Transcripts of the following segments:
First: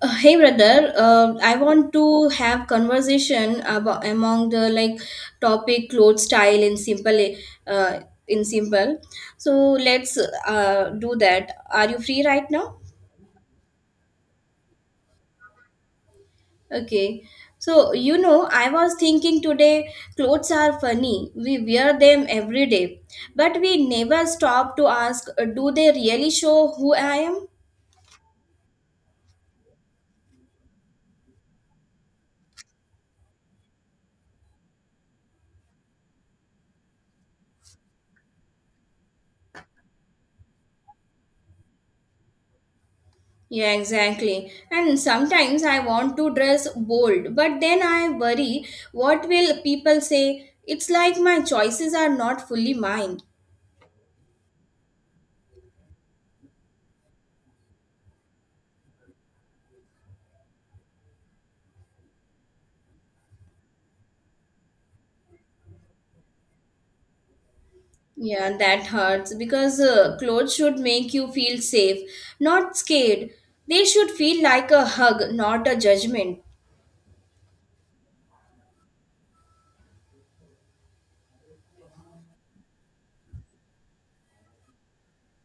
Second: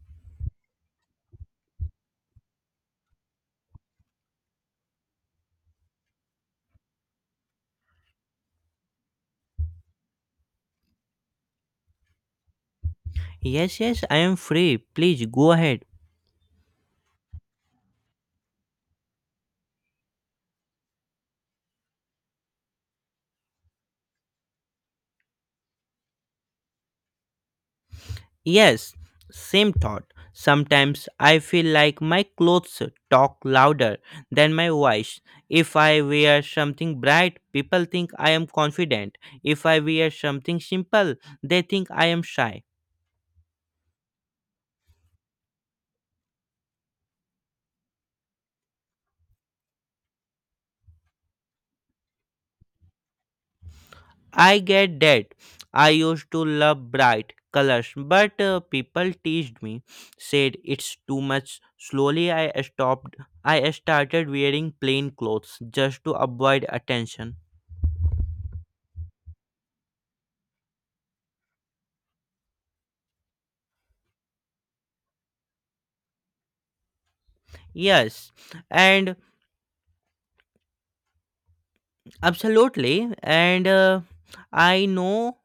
Hey brother, I want to have conversation about among the like topic clothes style in simple uh, in simple. So let's do that. Are you free right now? Yes, yes, I am free. Please go ahead. Okay. So you know, I was thinking today clothes are funny. We wear them every day, but we never stop to ask, do they really show who I am? Yes, same thought. Sometimes I feel like my clothes talk louder than my voice. If I wear something bright, people think I am confident. If I wear something simple, they think I am shy. Yeah, exactly. And sometimes I want to dress bold, but then I worry what will people say? It's like my choices are not fully mine. I get that. I used to love bright colors, but people teased me, said it's too much. Slowly, I stopped. I started wearing plain clothes just to avoid attention. Yeah, that hurts because clothes should make you feel safe, not scared. They should feel like a hug, not a judgment. Yes, and absolutely. And I know.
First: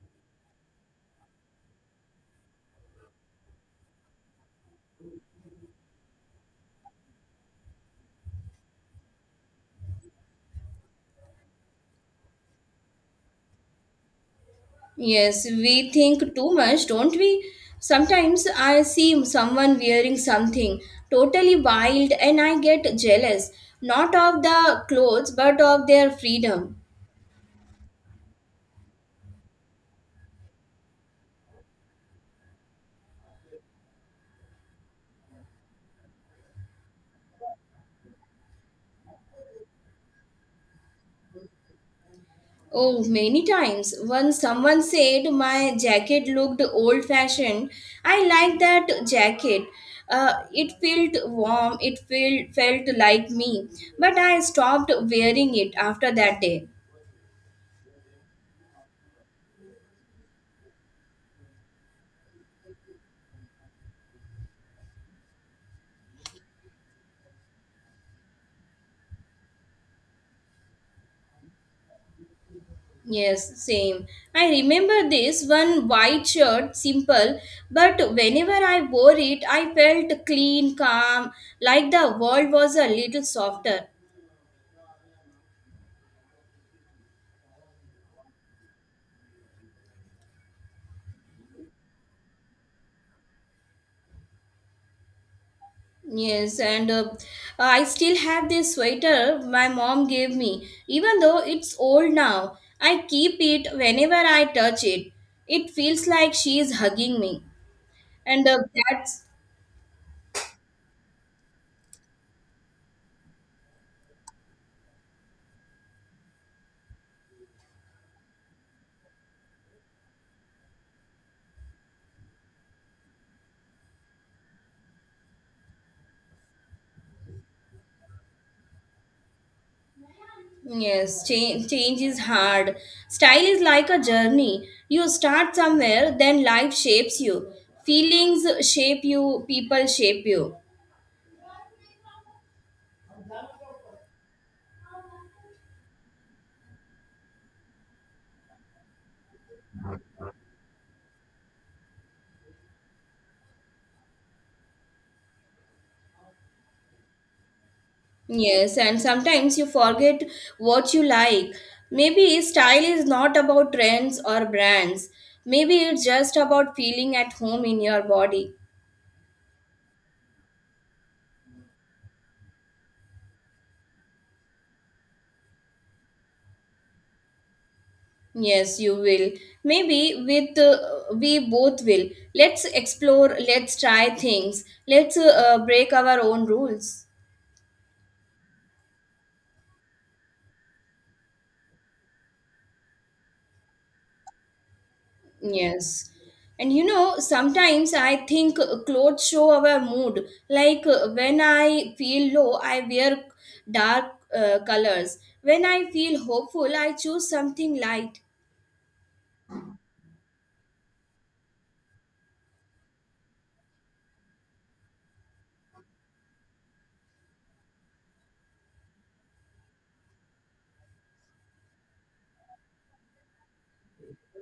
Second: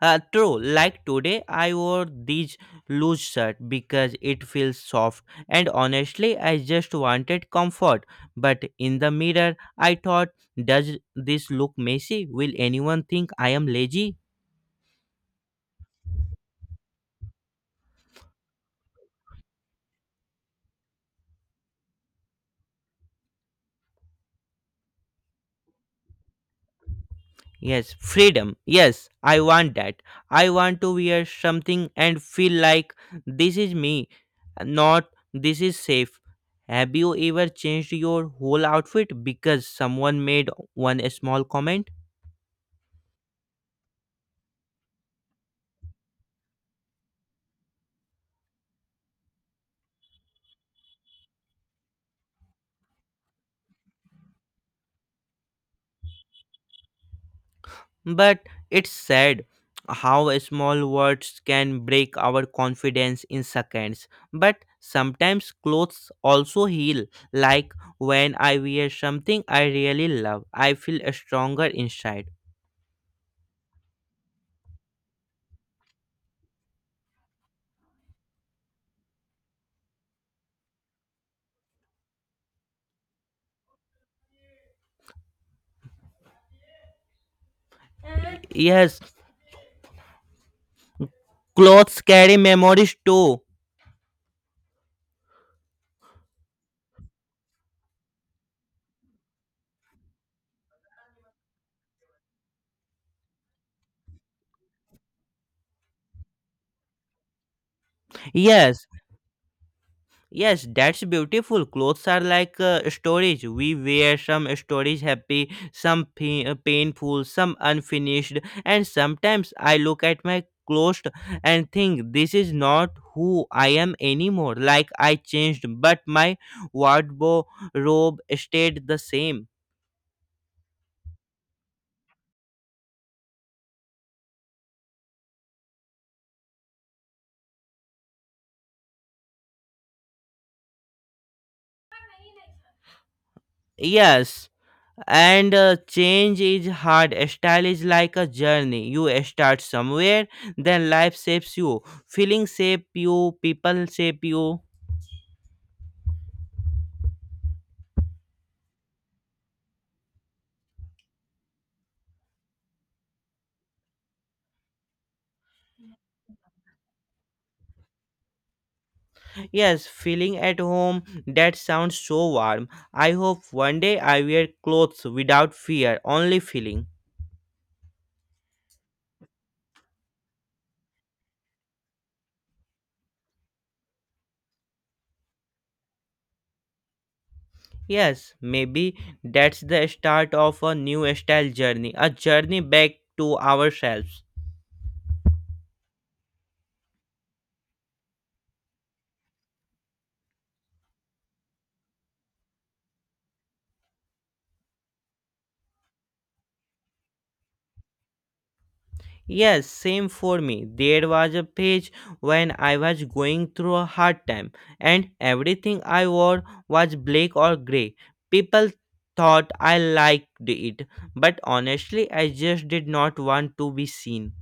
True. Like today, I wore these loose shirt because it feels soft, and honestly, I just wanted comfort. But in the mirror, I thought, does this look messy? Will anyone think I am lazy? Yes, we think too much, don't we? Sometimes I see someone wearing something totally wild and I get jealous, not of the clothes but of their freedom. Yes, freedom. Yes, I want that. I want to wear something and feel like this is me, not this is safe. Have you ever changed your whole outfit because someone made one small comment? Oh, many times when someone said my jacket looked old fashioned, I liked that jacket. It felt warm, it felt like me, but I stopped wearing it after that day. But it's sad how small words can break our confidence in seconds. But sometimes clothes also heal. Like when I wear something I really love, I feel stronger inside. Yes, same. I remember this one white shirt, simple, but whenever I wore it, I felt clean, calm, like the world was a little softer. Yes, clothes carry memories too. Yes, and I still have this sweater my mom gave me, even though it's old now. I keep it whenever I touch it. It feels like she is hugging me. And Yes, that's yes, that's beautiful. Clothes are like storage. We wear some storage happy, some painful, some unfinished, and sometimes I look at my clothes and think this is not who I am anymore. Like I changed, but my wardrobe stayed the same. Yes, change is hard. Style is like a journey. You start somewhere, then life shapes you. Feelings shape you, people shape you. Yes. And change is hard. Style is like a journey. You start somewhere, then life shapes you. Feeling shape you, people shape you. Yes, and sometimes you forget what you like. Maybe style is not about trends or brands. Maybe it's just about feeling at home in your body. Yes, feeling at home, that sounds so warm. I hope one day I wear clothes without fear, only feeling. Yes, you will. Maybe with we both will. Let's explore, let's try things. Let's break our own rules. Yes, maybe that's the start of a new style journey, a journey back to ourselves. Yes. And you know, sometimes I think clothes show our mood. Like when I feel low, I wear dark colors. When I feel hopeful, I choose something light. Yes, same for me. There was a page when I was going through a hard time, and everything I wore was black or gray. People thought I liked it, but honestly, I just did not want to be seen.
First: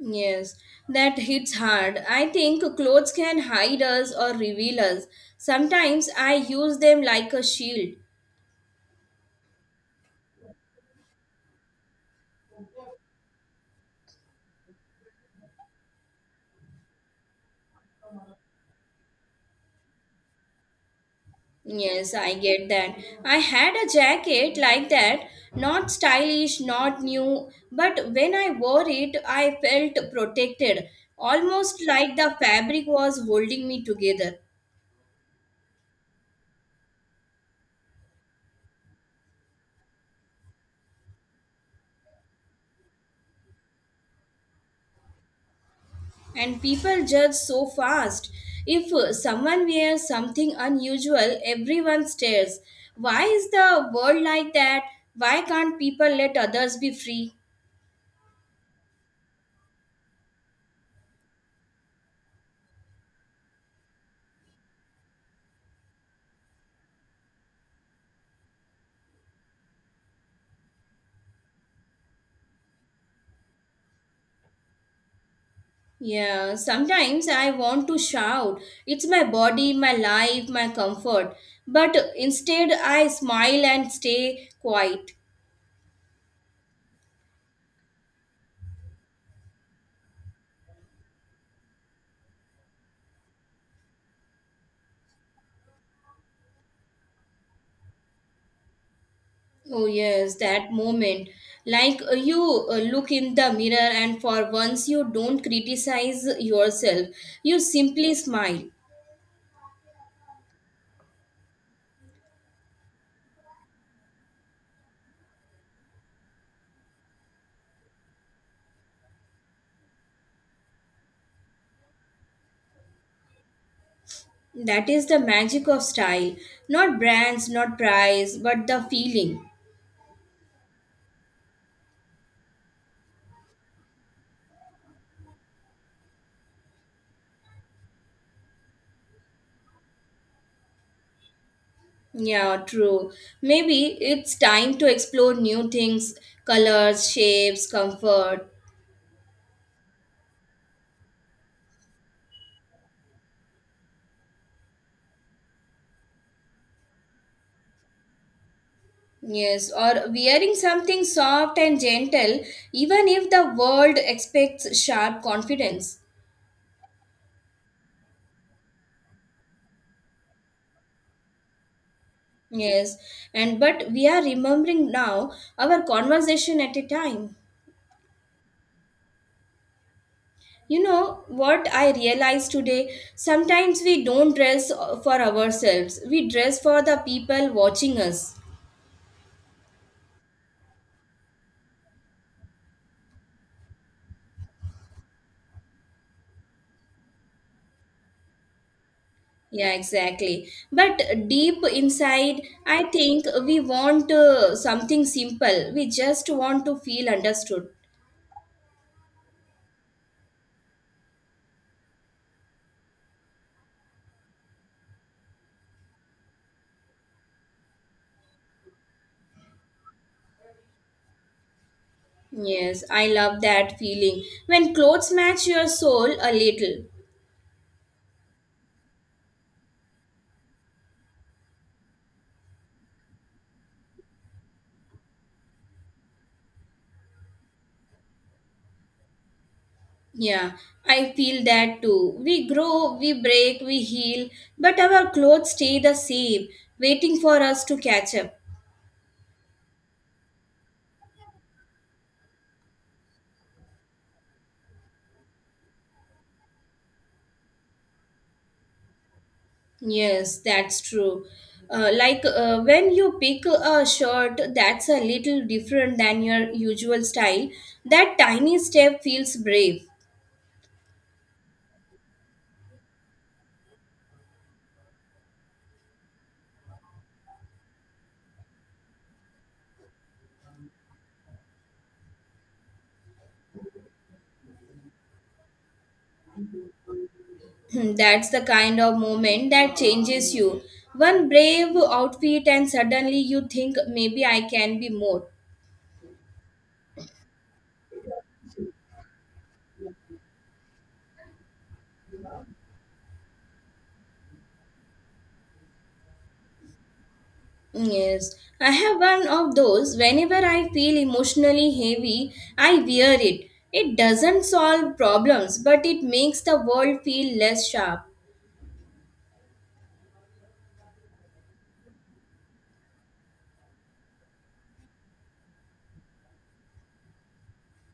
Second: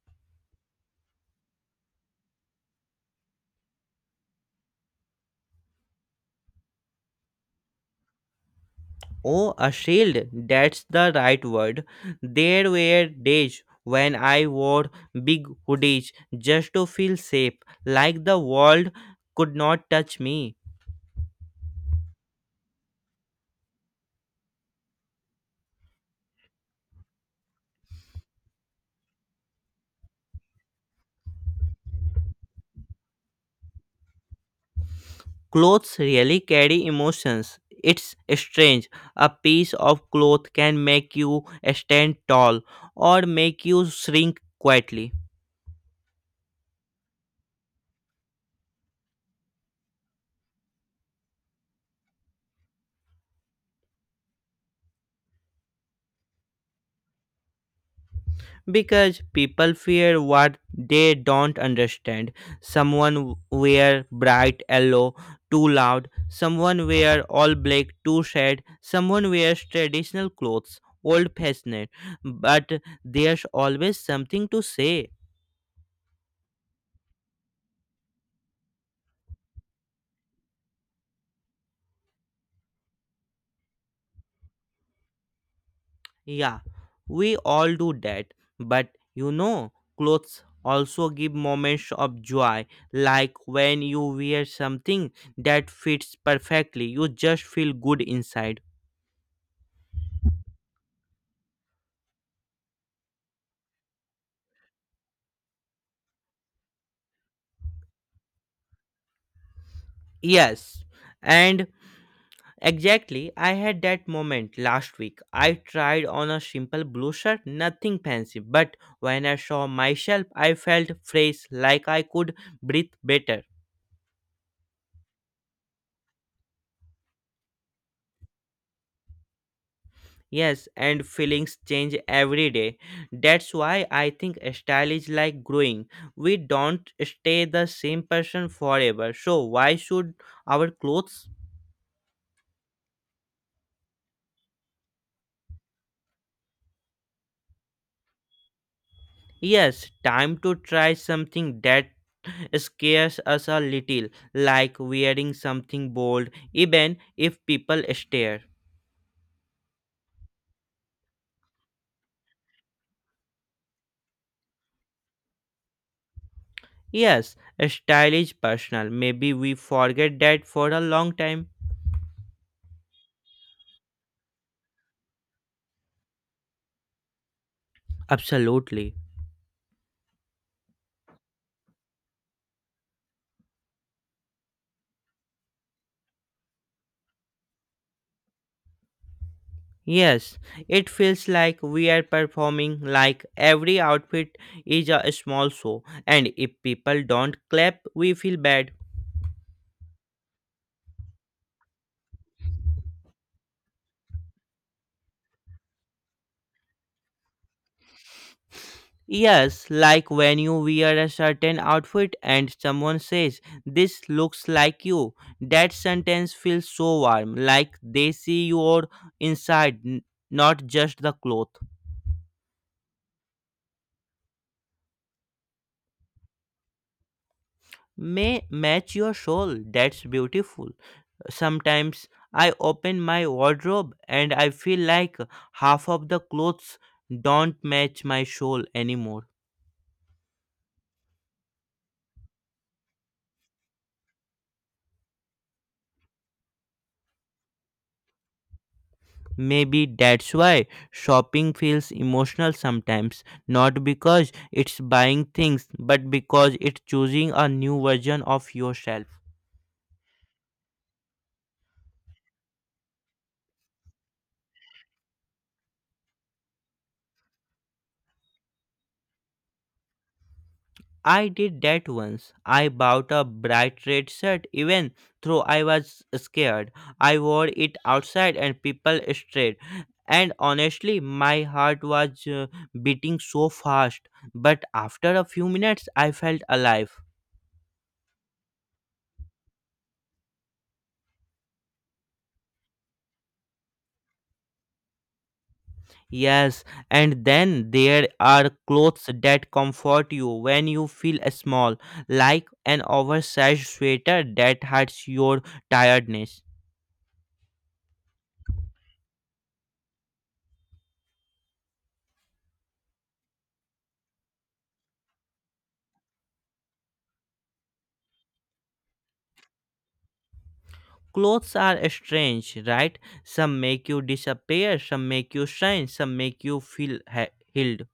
Yes, that hits hard. I think clothes can hide us or reveal us. Sometimes I use them like a shield. Oh, a shield, that's the right word. There were days when I wore big hoodies just to feel safe, like the world could not touch me. Yes, I get that. I had a jacket like that, not stylish, not new, but when I wore it, I felt protected, almost like the fabric was holding me together. Clothes really carry emotions. It's strange. A piece of cloth can make you stand tall or make you shrink quietly And people judge so fast. If someone wears something unusual, everyone stares. Why is the world like that? Why can't people let others be free? because people fear what they don't understand. Someone wear bright yellow too loud, someone wear all black too sad, someone wears traditional clothes old fashioned, but there's always something to say. Yeah, sometimes I want to shout, it's my body, my life, my comfort. But instead, I smile and stay quiet. Yeah, we all do that. But you know, clothes also give moments of joy, like when you wear something that fits perfectly, you just feel good inside. Oh, yes, that moment. Like you look in the mirror, and for once, you don't criticize yourself. You simply smile. Yes, and exactly, I had that moment last week. I tried on a simple blue shirt, nothing fancy, but when I saw myself, I felt fresh, like I could breathe better. That is the magic of style. Not brands, not price, but the feeling. Yes, and feelings change every day. That's why I think style is like growing. We don't stay the same person forever. So why should our clothes? Yeah, true. Maybe it's time to explore new things, colors, shapes, comfort. Yes, time to try something that scares us a little, like wearing something bold, even if people stare. Yes, or wearing something soft and gentle, even if the world expects sharp confidence. Yes, style is personal. Maybe we forget that for a long time. Yes, and but we are remembering now our conversation at a time. Absolutely. You know what I realized today? Sometimes we don't dress for ourselves, we dress for the people watching us. Yes, it feels like we are performing, like every outfit is a small show, and if people don't clap, we feel bad. Yeah, exactly. But deep inside, I think we want something simple. We just want to feel understood. Yes, like when you wear a certain outfit and someone says, "This looks like you." That sentence feels so warm, like they see your inside, not just the cloth. Yes, I love that feeling. When clothes match your soul a little. May match your soul. That's beautiful. Sometimes I open my wardrobe and I feel like half of the clothes don't match my soul anymore. Yeah, I feel that too. We grow, we break, we heal, but our clothes stay the same, waiting for us to catch up. Maybe that's why shopping feels emotional sometimes, not because it's buying things, but because it's choosing a new version of yourself. Yes, that's true. Like when you pick a shirt that's a little different than your usual style, that tiny step feels brave. I did that once. I bought a bright red shirt even though I was scared. I wore it outside and people stared. And honestly, my heart was beating so fast. But after a few minutes, I felt alive. That's the kind of moment that changes you. One brave outfit, and suddenly you think maybe I can be more. Yes, and then there are clothes that comfort you when you feel small, like an oversized sweater that hides your tiredness. Yes, I have one of those. Whenever I feel emotionally heavy, I wear it. It doesn't solve problems, but it makes the world feel less sharp. Clothes are strange, right? Some make you disappear, some make you shine, some make you feel healed.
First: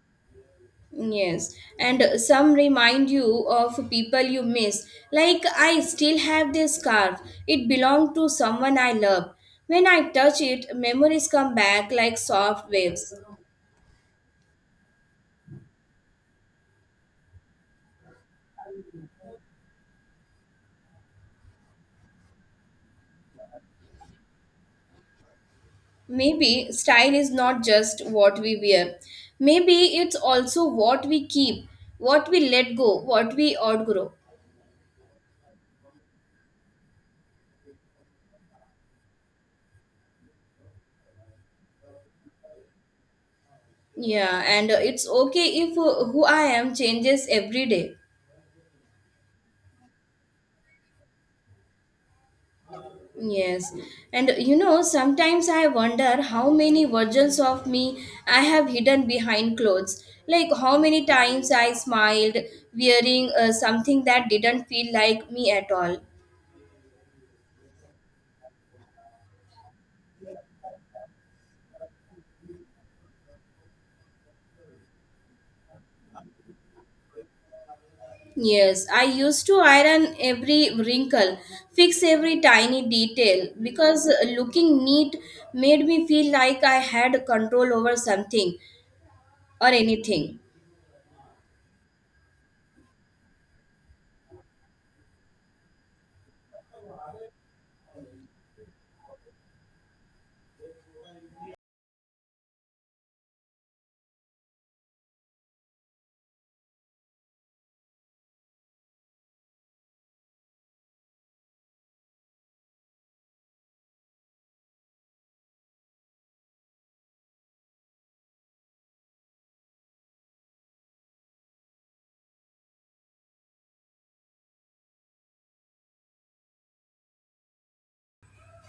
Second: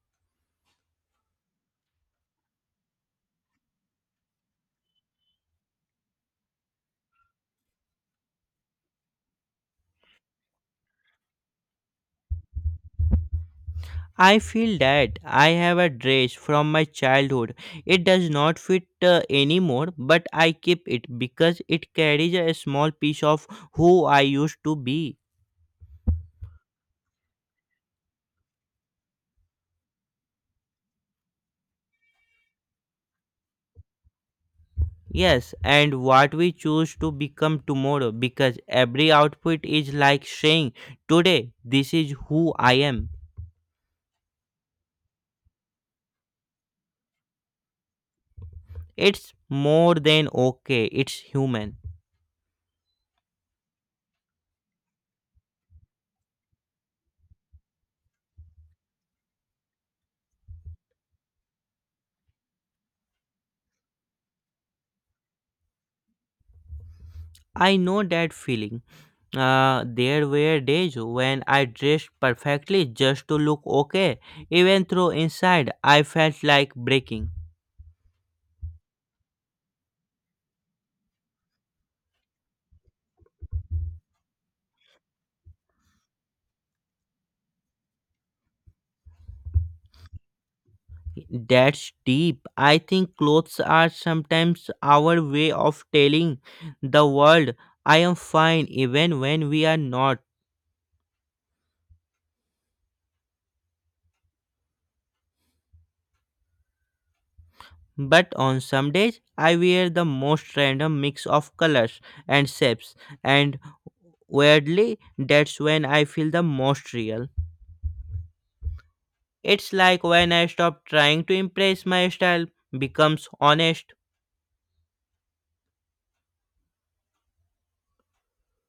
Yes, and some remind you of people you miss. Like, I still have this scarf. It belonged to someone I love. When I touch it, memories come back like soft waves. I feel that I have a dress from my childhood. It does not fit anymore, but I keep it because it carries a small piece of who I used to be. Maybe style is not just what we wear, maybe it's also what we keep, what we let go, what we outgrow. Yes, and what we choose to become tomorrow, because every outfit is like saying, "Today, this is who I am." Yeah, and it's okay if who I am changes every day. It's more than okay, it's human. Yes, and you know, sometimes I wonder how many versions of me I have hidden behind clothes. Like how many times I smiled wearing something that didn't feel like me at all. I know that feeling. There were days when I dressed perfectly just to look okay, even though inside I felt like breaking. Yes, I used to iron every wrinkle, fix every tiny detail because looking neat made me feel like I had control over something or anything. That's deep. I think clothes are sometimes our way of telling the world I am fine even when we are not. But on some days, I wear the most random mix of colors and shapes, and weirdly, that's when I feel the most real. It's like when I stop trying to impress, my style becomes honest.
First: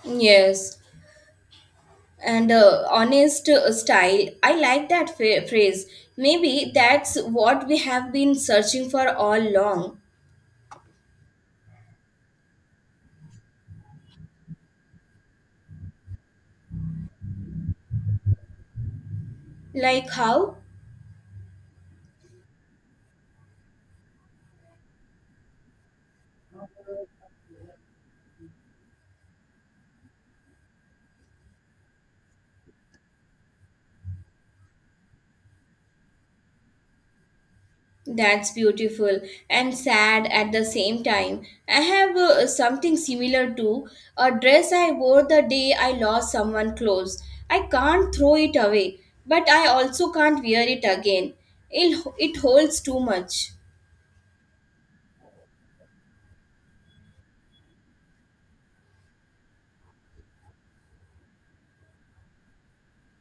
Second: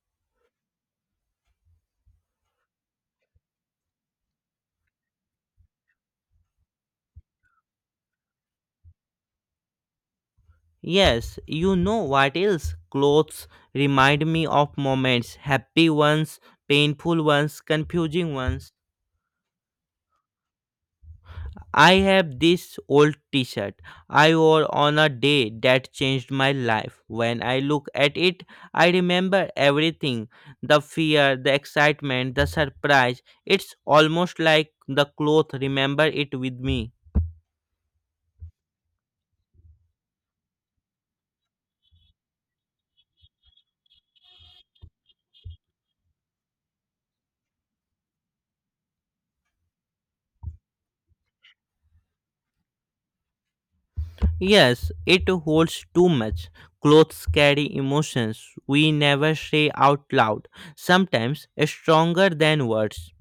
Yes. and Honest style. I like that phrase. Maybe that's what we have been searching for all along. Yes, you know what else? Clothes remind me of moments, happy ones, painful ones, confusing ones. Like how? I have this old t-shirt I wore on a day that changed my life. When I look at it, I remember everything. The fear, the excitement, the surprise. It's almost like the clothes remember it with me. That's beautiful and sad at the same time. I have something similar to a dress I wore the day I lost someone close. I can't throw it away, but I also can't wear it again. It holds too much. Yes, it holds too much. Clothes carry emotions we never say out loud, sometimes stronger than words.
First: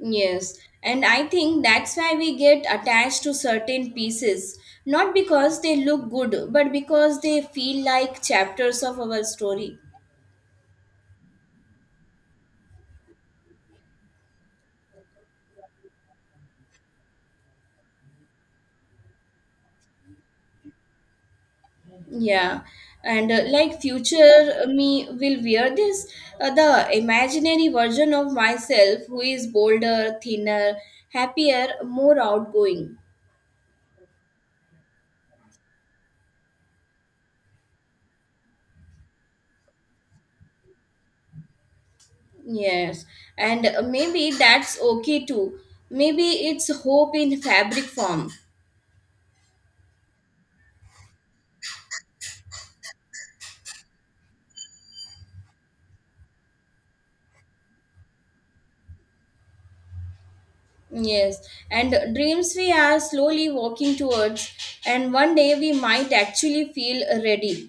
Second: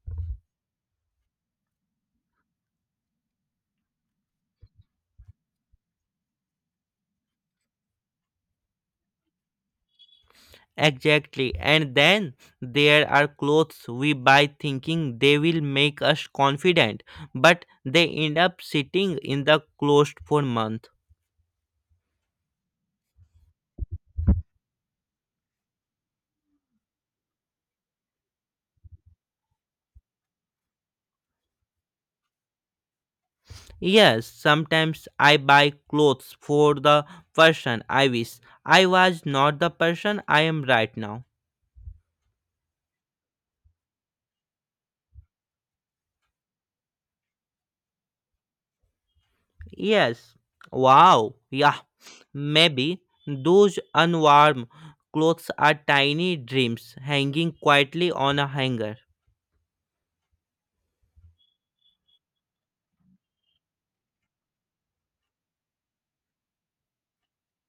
Yes, and I think that's why we get attached to certain pieces, not because they look good, but because they feel like chapters of our story. Exactly, and then there are clothes we buy thinking they will make us confident, but they end up sitting in the closet for months. Yeah, and like future me will wear this, the imaginary version of myself who is bolder, thinner, happier, more outgoing. Yes, sometimes I buy clothes for the person I wish I was, not the person I am right now. Yes, and maybe that's okay too. Maybe it's hope in fabric form. Yes. Wow. Yeah. Maybe those unwarm clothes are tiny dreams hanging quietly on a hanger. Yes, and dreams we are slowly walking towards, and one day we might actually feel ready.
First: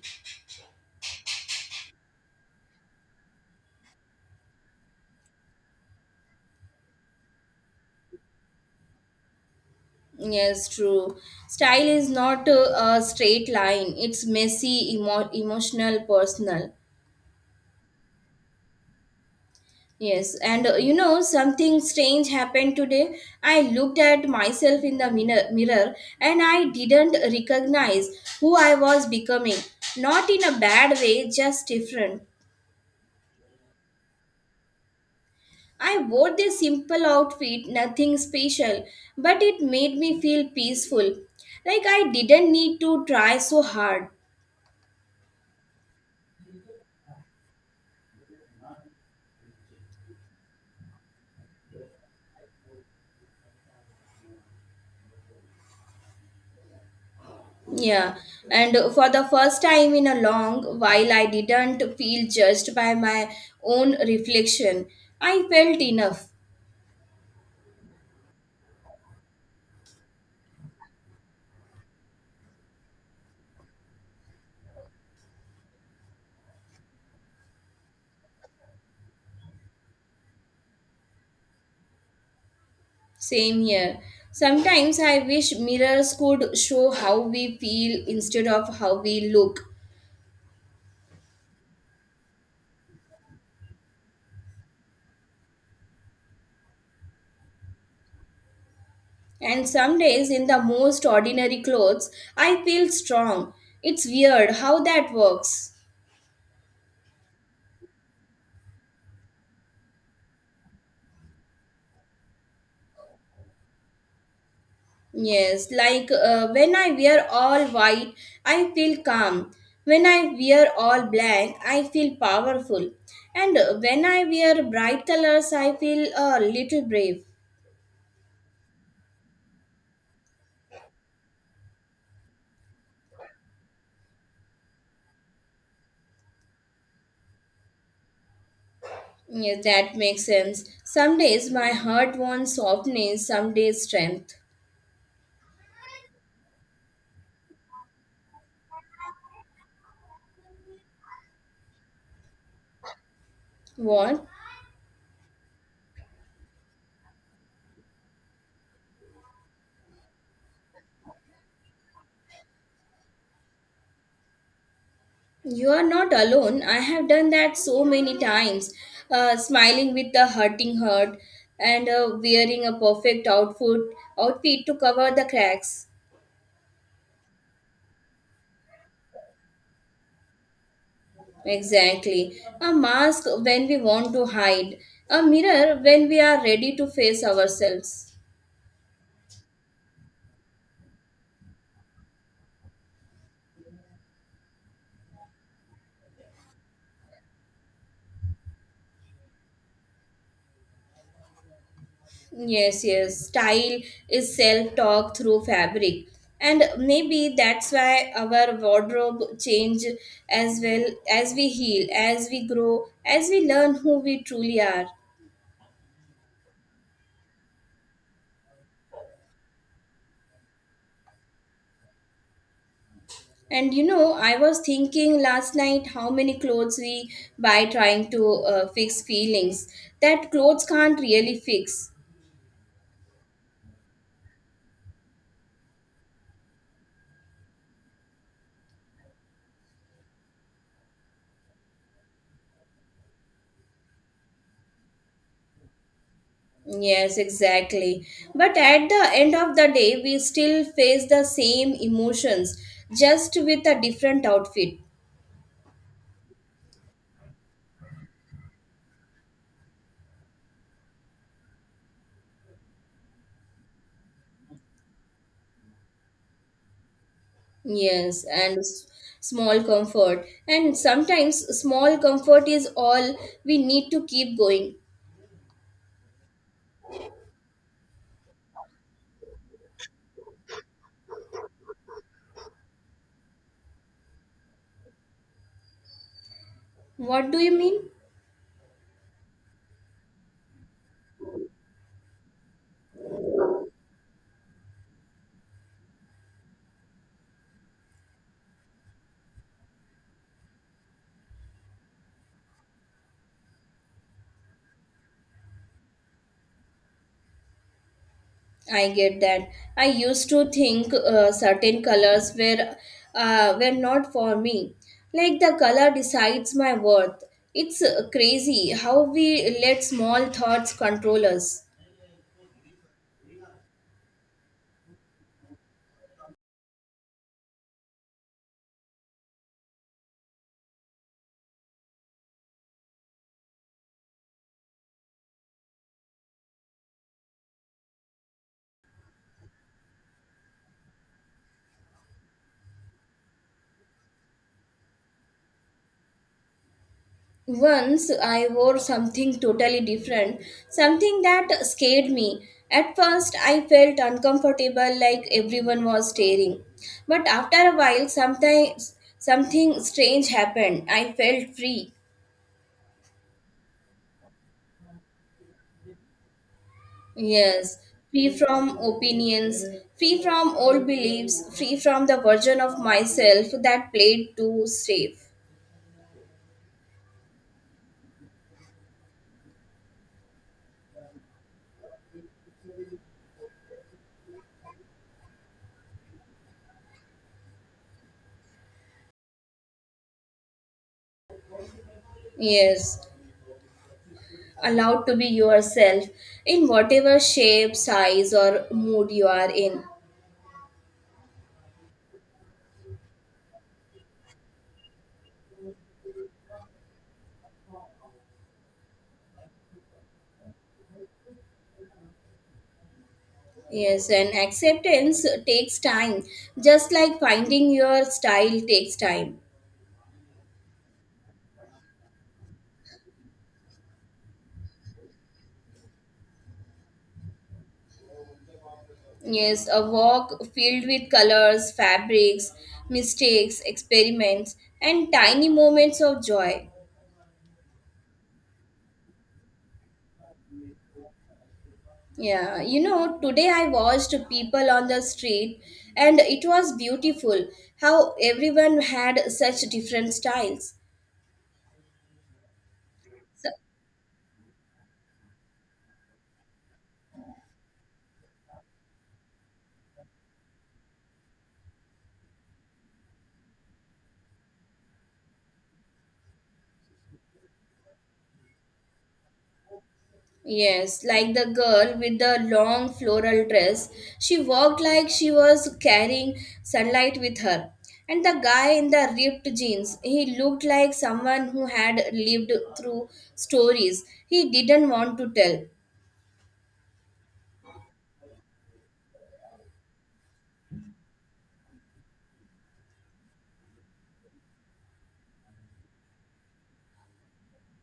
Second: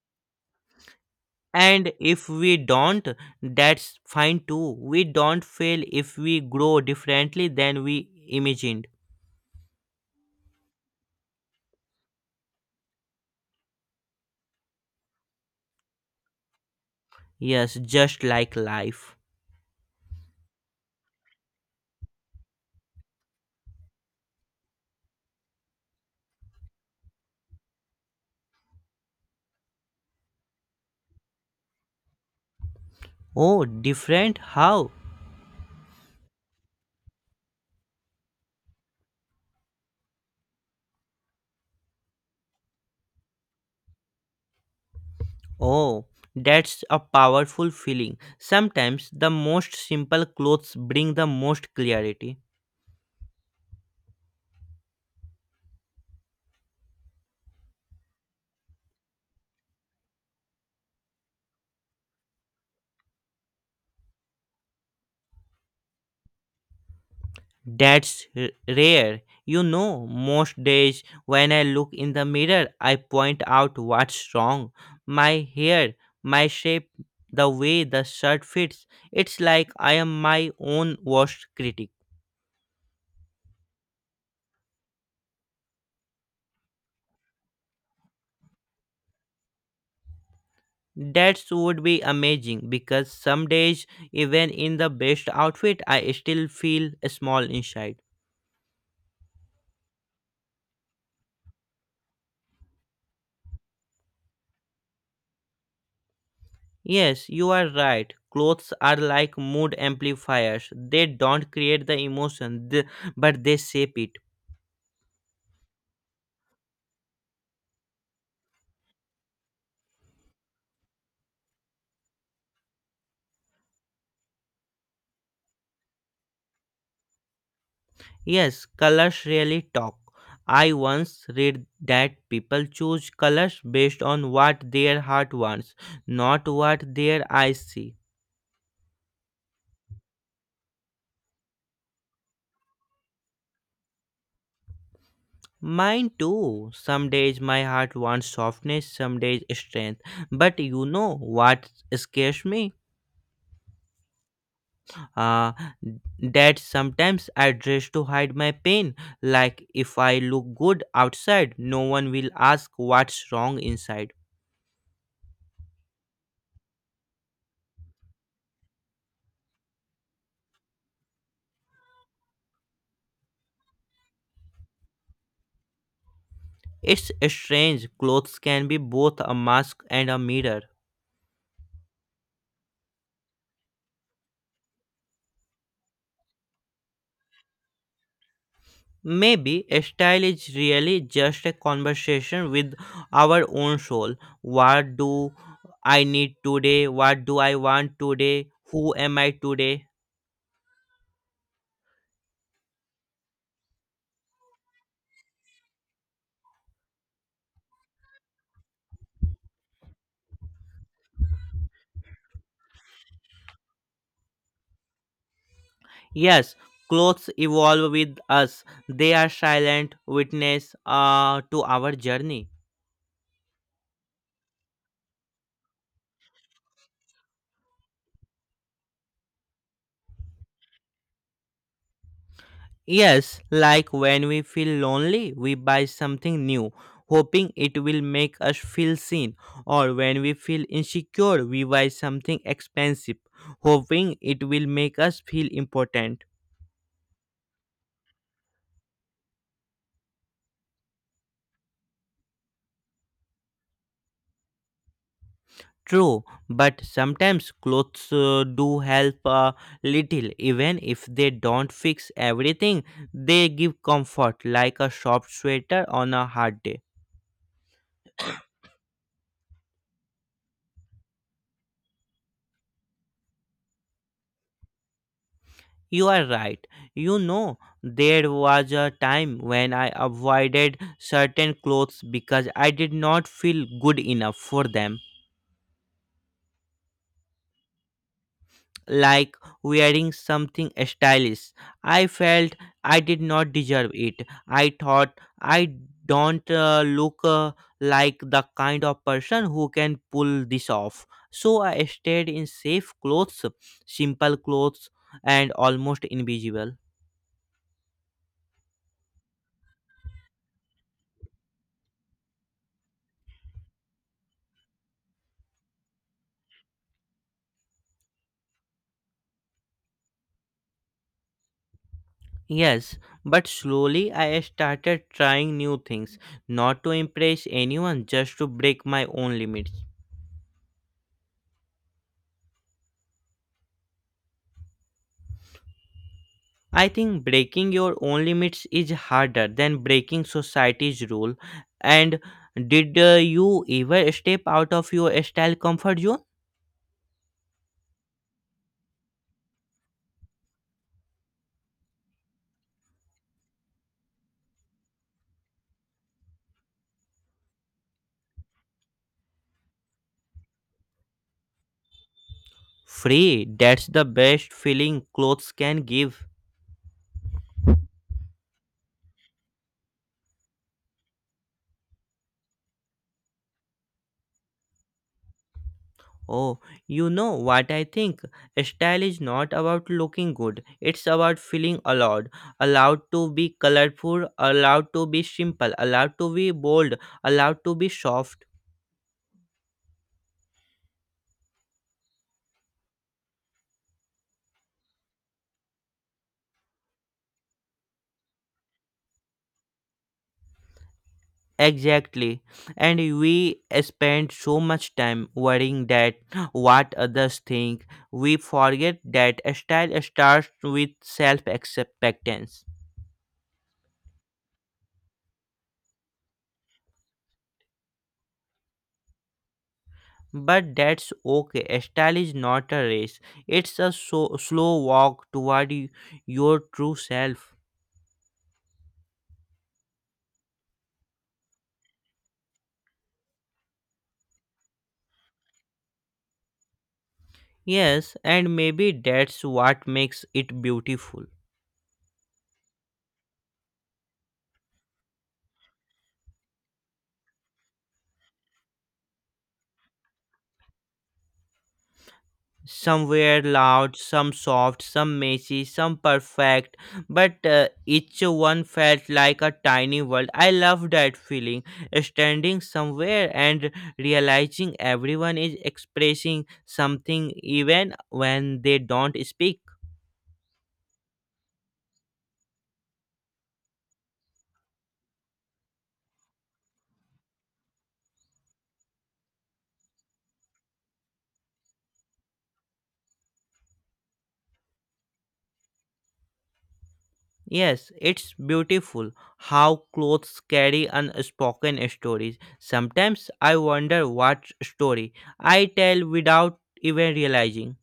And if we don't, that's fine too. We don't fail if we grow differently than we imagined. Yes, true. Style is not a straight line, it's messy, emotional, personal. Yes, just like life. Yes, and you know, something strange happened today. I looked at myself in the mirror and I didn't recognize who I was becoming. Not in a bad way, just different. Oh, different? How? I wore this simple outfit, nothing special, but it made me feel peaceful. Like I didn't need to try so hard. Oh, that's a powerful feeling. Sometimes the most simple clothes bring the most clarity. Yeah, and for the first time in a long while, I didn't feel judged by my own reflection. I felt enough. That's rare. You know, most days when I look in the mirror, I point out what's wrong. My hair, my shape, the way the shirt fits. It's like I am my own worst critic. Same here. Sometimes I wish mirrors could show how we feel instead of how we look. That would be amazing, because some days, even in the best outfit, I still feel small inside. And some days, in the most ordinary clothes, I feel strong. It's weird how that works. Yes, you are right. Clothes are like mood amplifiers. They don't create the emotion, but they shape it. Yes, like when I wear all white, I feel calm. When I wear all black, I feel powerful. And when I wear bright colors, I feel a little brave. Yes, colors really talk. I once read that people choose colors based on what their heart wants, not what their eyes see. Yes, that makes sense. Some days my heart wants softness, some days strength. Mine too. Some days my heart wants softness, some days strength. But you know what scares me? What? Uh, that sometimes I dress to hide my pain. Like if I look good outside, no one will ask what's wrong inside. You are not alone. I have done that so many times. Smiling with the hurting heart and wearing a perfect outfit to cover the cracks. It's strange, clothes can be both a mask and a mirror. Exactly. A mask when we want to hide, a mirror when we are ready to face ourselves. Maybe style is really just a conversation with our own soul. What do I need today? What do I want today? Who am I today? Yes, yes. Style is self talk through fabric. And maybe that's why our wardrobe change as well as we heal, as we grow, as we learn who we truly are. Yes, clothes evolve with us, they are silent witness to our journey. And you know, I was thinking last night how many clothes we buy trying to fix feelings that clothes can't really fix. Yes, like when we feel lonely, we buy something new, hoping it will make us feel seen. Or when we feel insecure, we buy something expensive, hoping it will make us feel important. Yes, exactly. But at the end of the day, we still face the same emotions just with a different outfit. True, but sometimes clothes do help a little. Even if they don't fix everything, they give comfort, like a soft sweater on a hard day. Yes, and small comfort. And sometimes small comfort is all we need to keep going. You are right. You know, there was a time when I avoided certain clothes because I did not feel good enough for them. What do you mean? Like wearing something stylish. I felt I did not deserve it. I thought I don't look like the kind of person who can pull this off. So I stayed in safe clothes, simple clothes, and almost invisible. I get that. I used to think certain colors were not for me. Like the color decides my worth. It's crazy how we let small thoughts control us. Yes, but slowly I started trying new things, not to impress anyone, just to break my own limits. I think breaking your own limits is harder than breaking society's rule. And did you ever step out of your style comfort zone? Once I wore something totally different, something that scared me. At first, I felt uncomfortable like everyone was staring. But after a while, sometimes something strange happened. I felt free. Free, that's the best feeling clothes can give. Yes, free from opinions, free from old beliefs, free from the version of myself that played too safe. Oh, you know what I think? Style is not about looking good. It's about feeling allowed. Allowed to be colorful, allowed to be simple, allowed to be bold, allowed to be soft. Yes, allowed to be yourself in whatever shape, size, or mood you are in. Exactly. And we spend so much time worrying that what others think. We forget that style starts with self acceptance. Yes, and acceptance takes time, just like finding your style takes time. But that's okay. Style is not a race, it's a slow walk toward your true self. Yes, a walk filled with colors, fabrics, mistakes, experiments, and tiny moments of joy. Yes, and maybe that's what makes it beautiful. Yeah, you know, today I watched people on the street and it was beautiful how everyone had such different styles. Somewhere So, loud, some soft, some messy, some perfect, but each one felt like a tiny world. I love that feeling, standing somewhere and realizing everyone is expressing something even when they don't speak. yes, like the girl with the long floral dress. She walked like she was carrying sunlight with her. And the guy in the ripped jeans, he looked like someone who had lived through stories he didn't want to tell. Yes, it's beautiful how clothes carry unspoken stories. Sometimes I wonder what story I tell without even realizing.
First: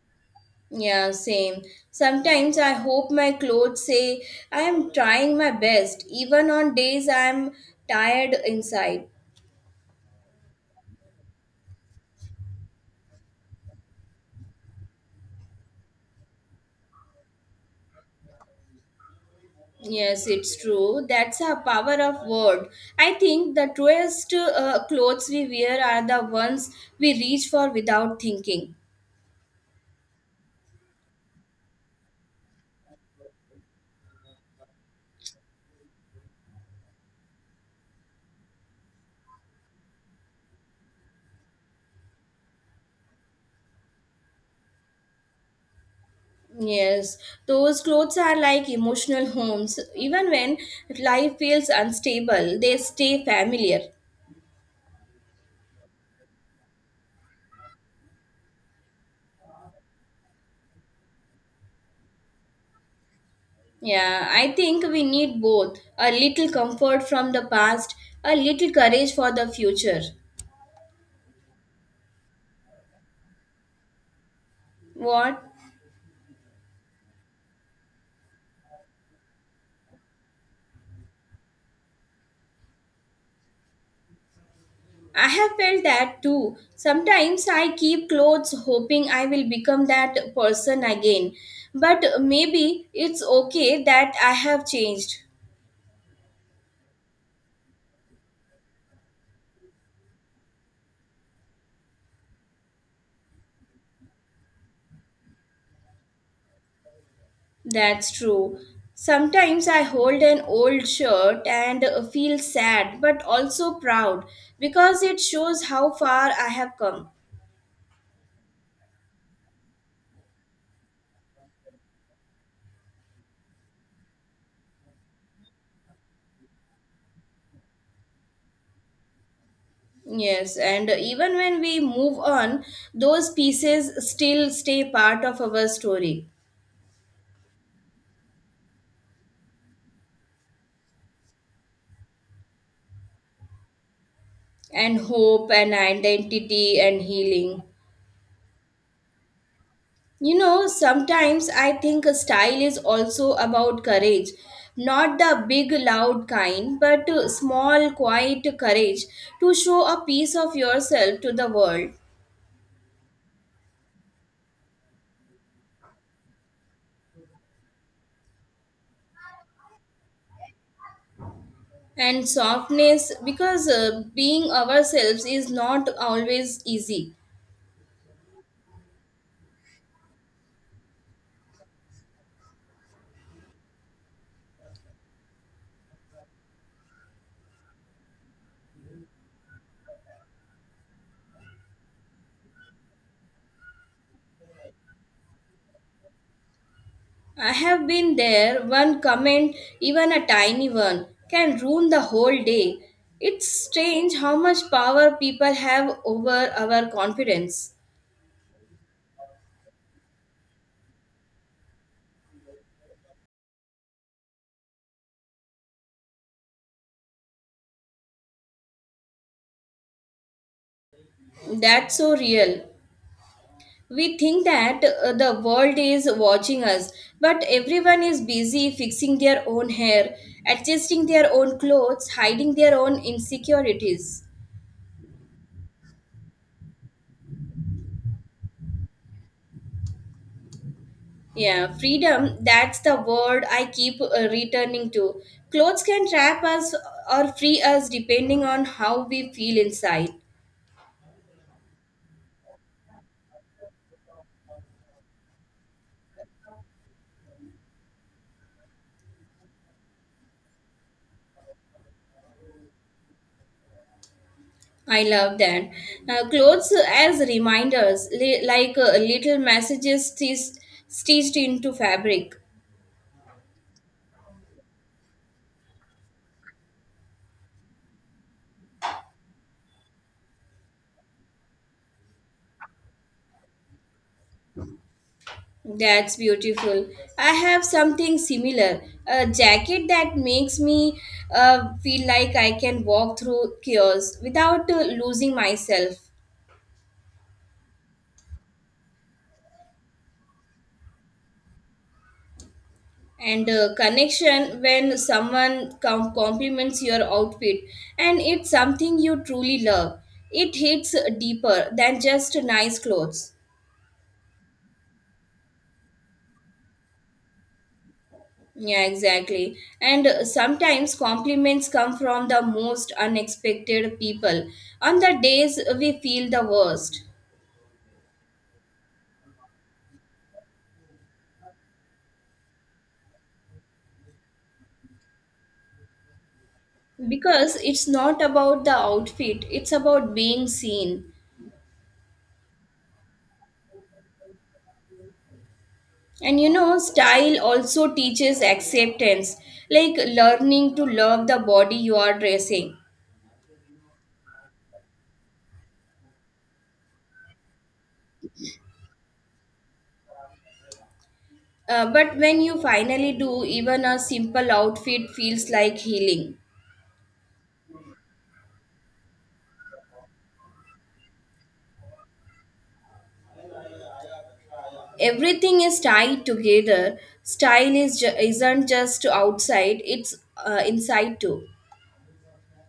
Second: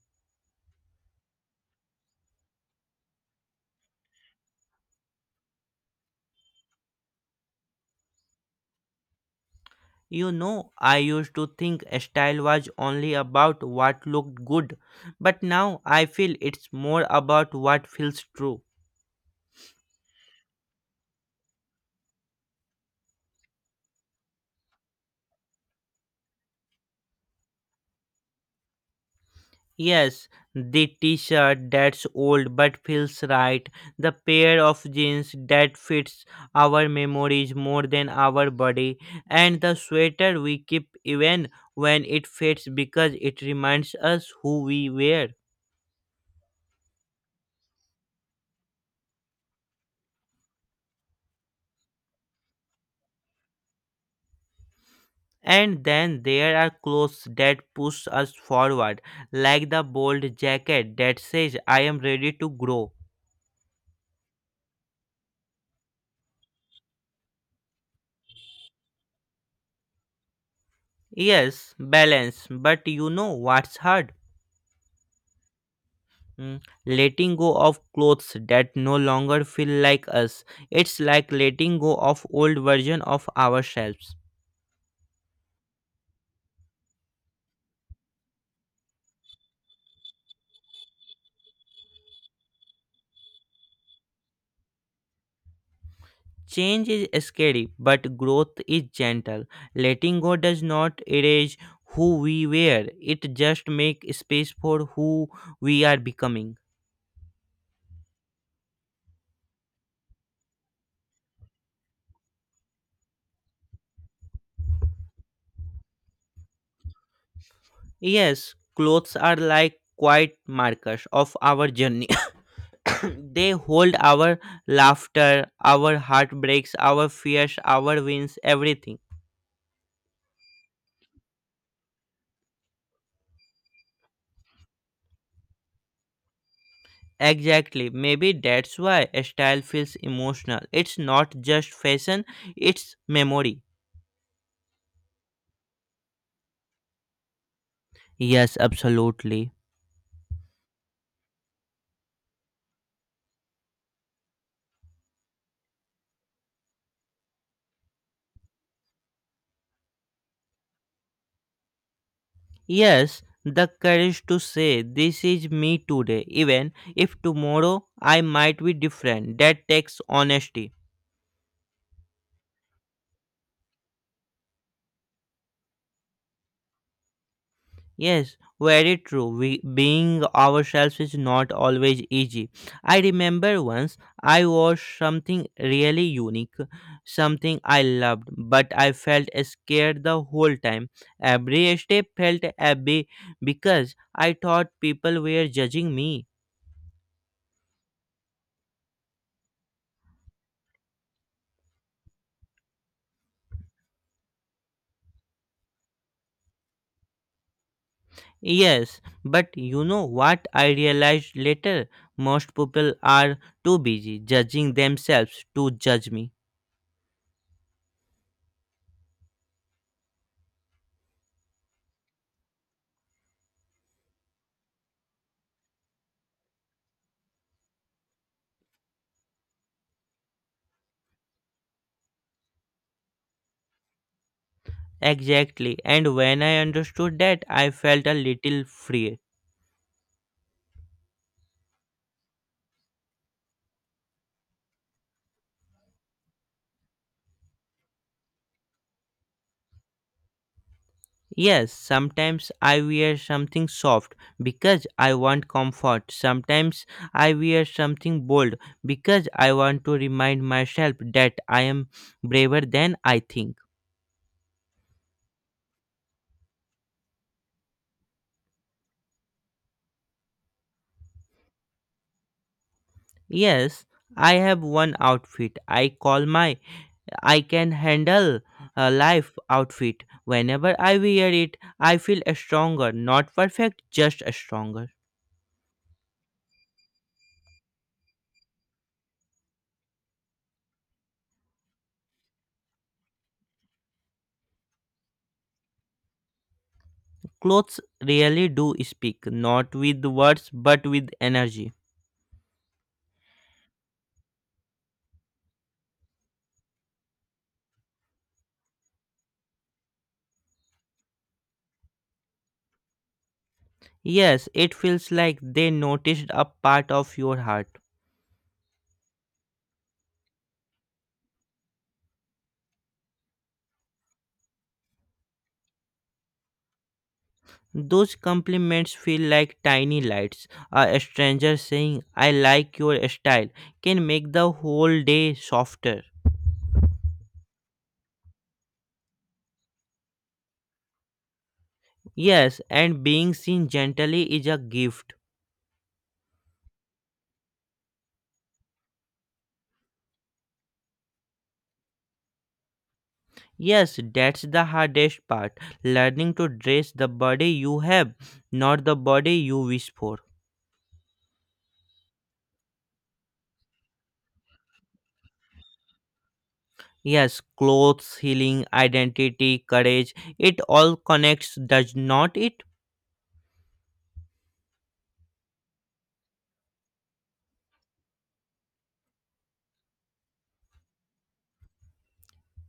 Yeah, same. Sometimes I hope my clothes say I am trying my best, even on days I am tired inside. You know, I used to think style was only about what looked good, but now I feel it's more about what feels true. Yes, it's true. That's a power of word. I think the truest clothes we wear are the ones we reach for without thinking. Yes, the t-shirt that's old but feels right, the pair of jeans that fits our memories more than our body, and the sweater we keep even when it fits because it reminds us who we were. Yes, those clothes are like emotional homes. Even when life feels unstable, they stay familiar. And then there are clothes that push us forward, like the bold jacket that says, I am ready to grow. Yeah, I think we need both a little comfort from the past, a little courage for the future. Yes, balance, but you know what's hard? What? Mm, Letting go of clothes that no longer feel like us. It's like letting go of old version of ourselves. I have felt that too. Sometimes I keep clothes hoping I will become that person again. But maybe it's okay that I have changed. Change is scary, but growth is gentle. Letting go does not erase who we were. It just makes space for who we are becoming. That's true. Sometimes I hold an old shirt and feel sad but also proud because it shows how far I have come. Yes, clothes are like quiet markers of our journey. They hold our laughter, our heartbreaks, our fears, our wins, everything. Yes, and even when we move on, those pieces still stay part of our story Exactly. Maybe that's why style feels emotional. It's not just fashion, it's memory. and hope and identity and healing. Yes, absolutely. You know, sometimes I think a style is also about courage. Not the big, loud kind, but small, quiet courage to show a piece of yourself to the world. Yes, the courage to say, this is me today, even if tomorrow I might be different. That takes honesty. And softness, because being ourselves is not always easy. Yes, very true. We, being ourselves is not always easy. I remember once I was something really unique, something I loved, but I felt scared the whole time. Every step felt abby because I thought people were judging me. I have been there, one comment, even a tiny one, can ruin the whole day. It's strange how much power people have over our confidence. Yes, but you know what I realized later? Most people are too busy judging themselves to judge me. That's so real. We think that the world is watching us, but everyone is busy fixing their own hair, adjusting their own clothes, hiding their own insecurities. Exactly. And when I understood that, I felt a little free. Yeah, freedom, that's the word I keep returning to. Clothes can trap us or free us depending on how we feel inside. Yes, sometimes I wear something soft because I want comfort. Sometimes I wear something bold because I want to remind myself that I am braver than I think. I love that. Clothes as reminders, like little messages stitched into fabric. Yes, I have one outfit I call my I can handle a life outfit. Whenever I wear it, I feel stronger, not perfect, just stronger. That's beautiful. I have something similar. A jacket that makes me feel like I can walk through chaos without losing myself. Clothes really do speak, not with words but with energy. And connection when someone compliments your outfit and it's something you truly love. It hits deeper than just nice clothes. Yes, it feels like they noticed a part of your heart. Yeah, exactly. And sometimes compliments come from the most unexpected people on the days we feel the worst. Those compliments feel like tiny lights. A stranger saying, I like your style, can make the whole day softer. Because it's not about the outfit, it's about being seen. Yes, and being seen gently is a gift. And you know, style also teaches acceptance, like learning to love the body you are dressing. Yes, that's the hardest part, learning to dress the body you have, not the body you wish for. But when you finally do, even a simple outfit feels like healing. Yes, clothes, healing, identity, courage, it all connects, does not it? Everything is tied together. Style isn't just outside, it's inside too.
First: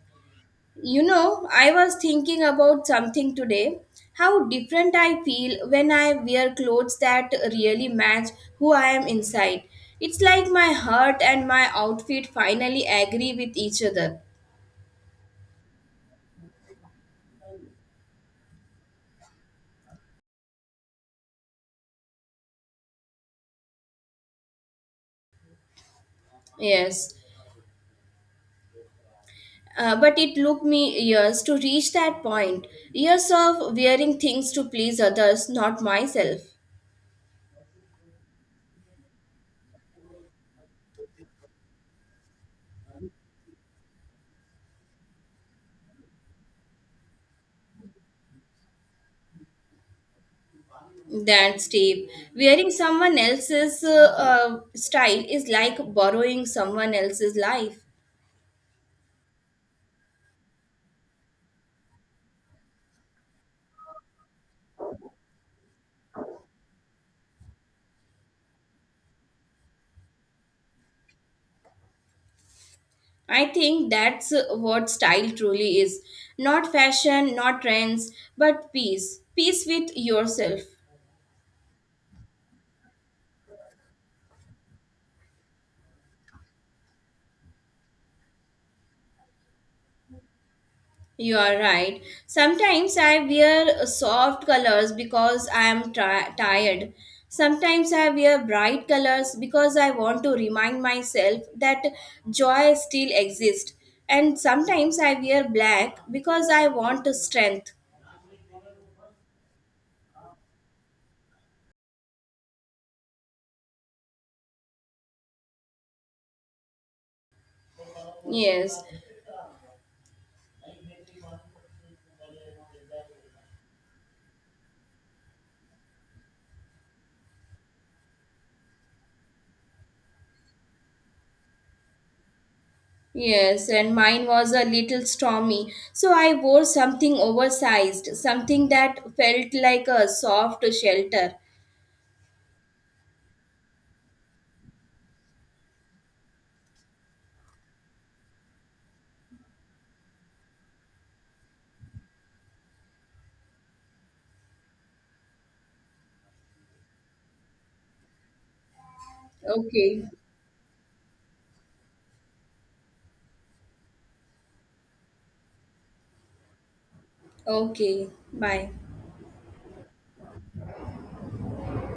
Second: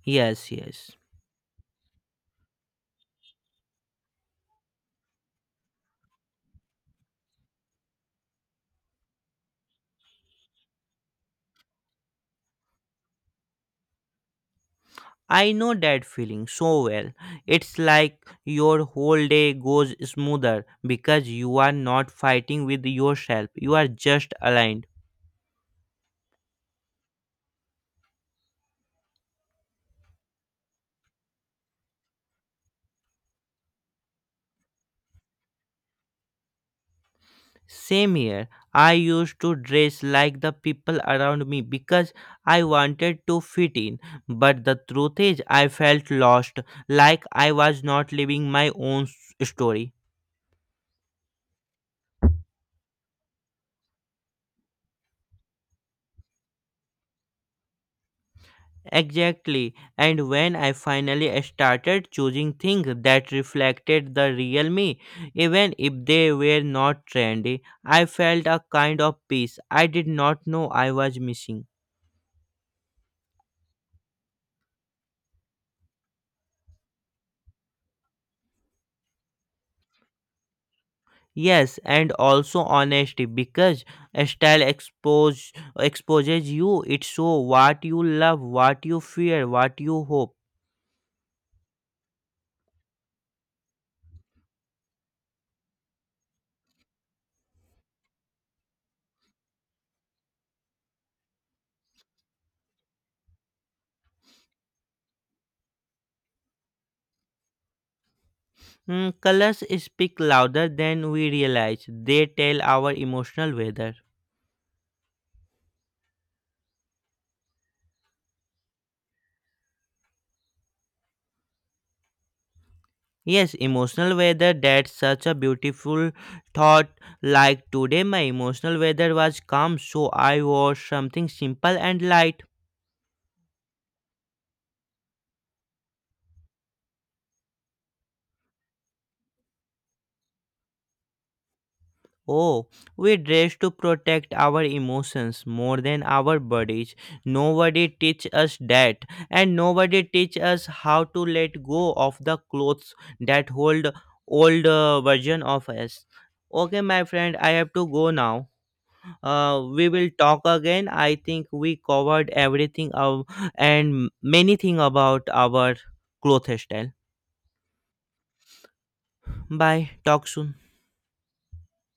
Yes, yes. You know, I was thinking about something today. How different I feel when I wear clothes that really match who I am inside. It's like my heart and my outfit finally agree with each other. I know that feeling so well. It's like your whole day goes smoother because you are not fighting with yourself, you are just aligned. Yes. But it took me years to reach that point. Years of wearing things to please others, not myself. Same here, I used to dress like the people around me because I wanted to fit in, but the truth is, I felt lost, like I was not living my own story. That's deep. Wearing someone else's style is like borrowing someone else's life. Exactly. And when I finally started choosing things that reflected the real me, even if they were not trendy, I felt a kind of peace I did not know I was missing. I think that's what style truly is. Not fashion, not trends, but peace. Peace with yourself. Yes, and also honesty because style exposes you. It show what you love, what you fear, what you hope. You are right. Sometimes I wear soft colors because I am tired. Sometimes I wear bright colors because I want to remind myself that joy still exists. And sometimes I wear black because I want strength. Mm, colors speak louder than we realize. They tell our emotional weather. Yes. Yes, emotional weather. That's such a beautiful thought. Like today, my emotional weather was calm, so I wore something simple and light. Yes, and mine was a little stormy, so I wore something oversized, something that felt like a soft shelter. Oh, we dress to protect our emotions more than our bodies. Nobody teach us that, and nobody teach us how to let go of the clothes that hold old version of us. Okay, my friend, I have to go now. We Okay, will talk again. I think we covered everything of, and many thing about our cloth style. okay, bye. Bye. Talk soon.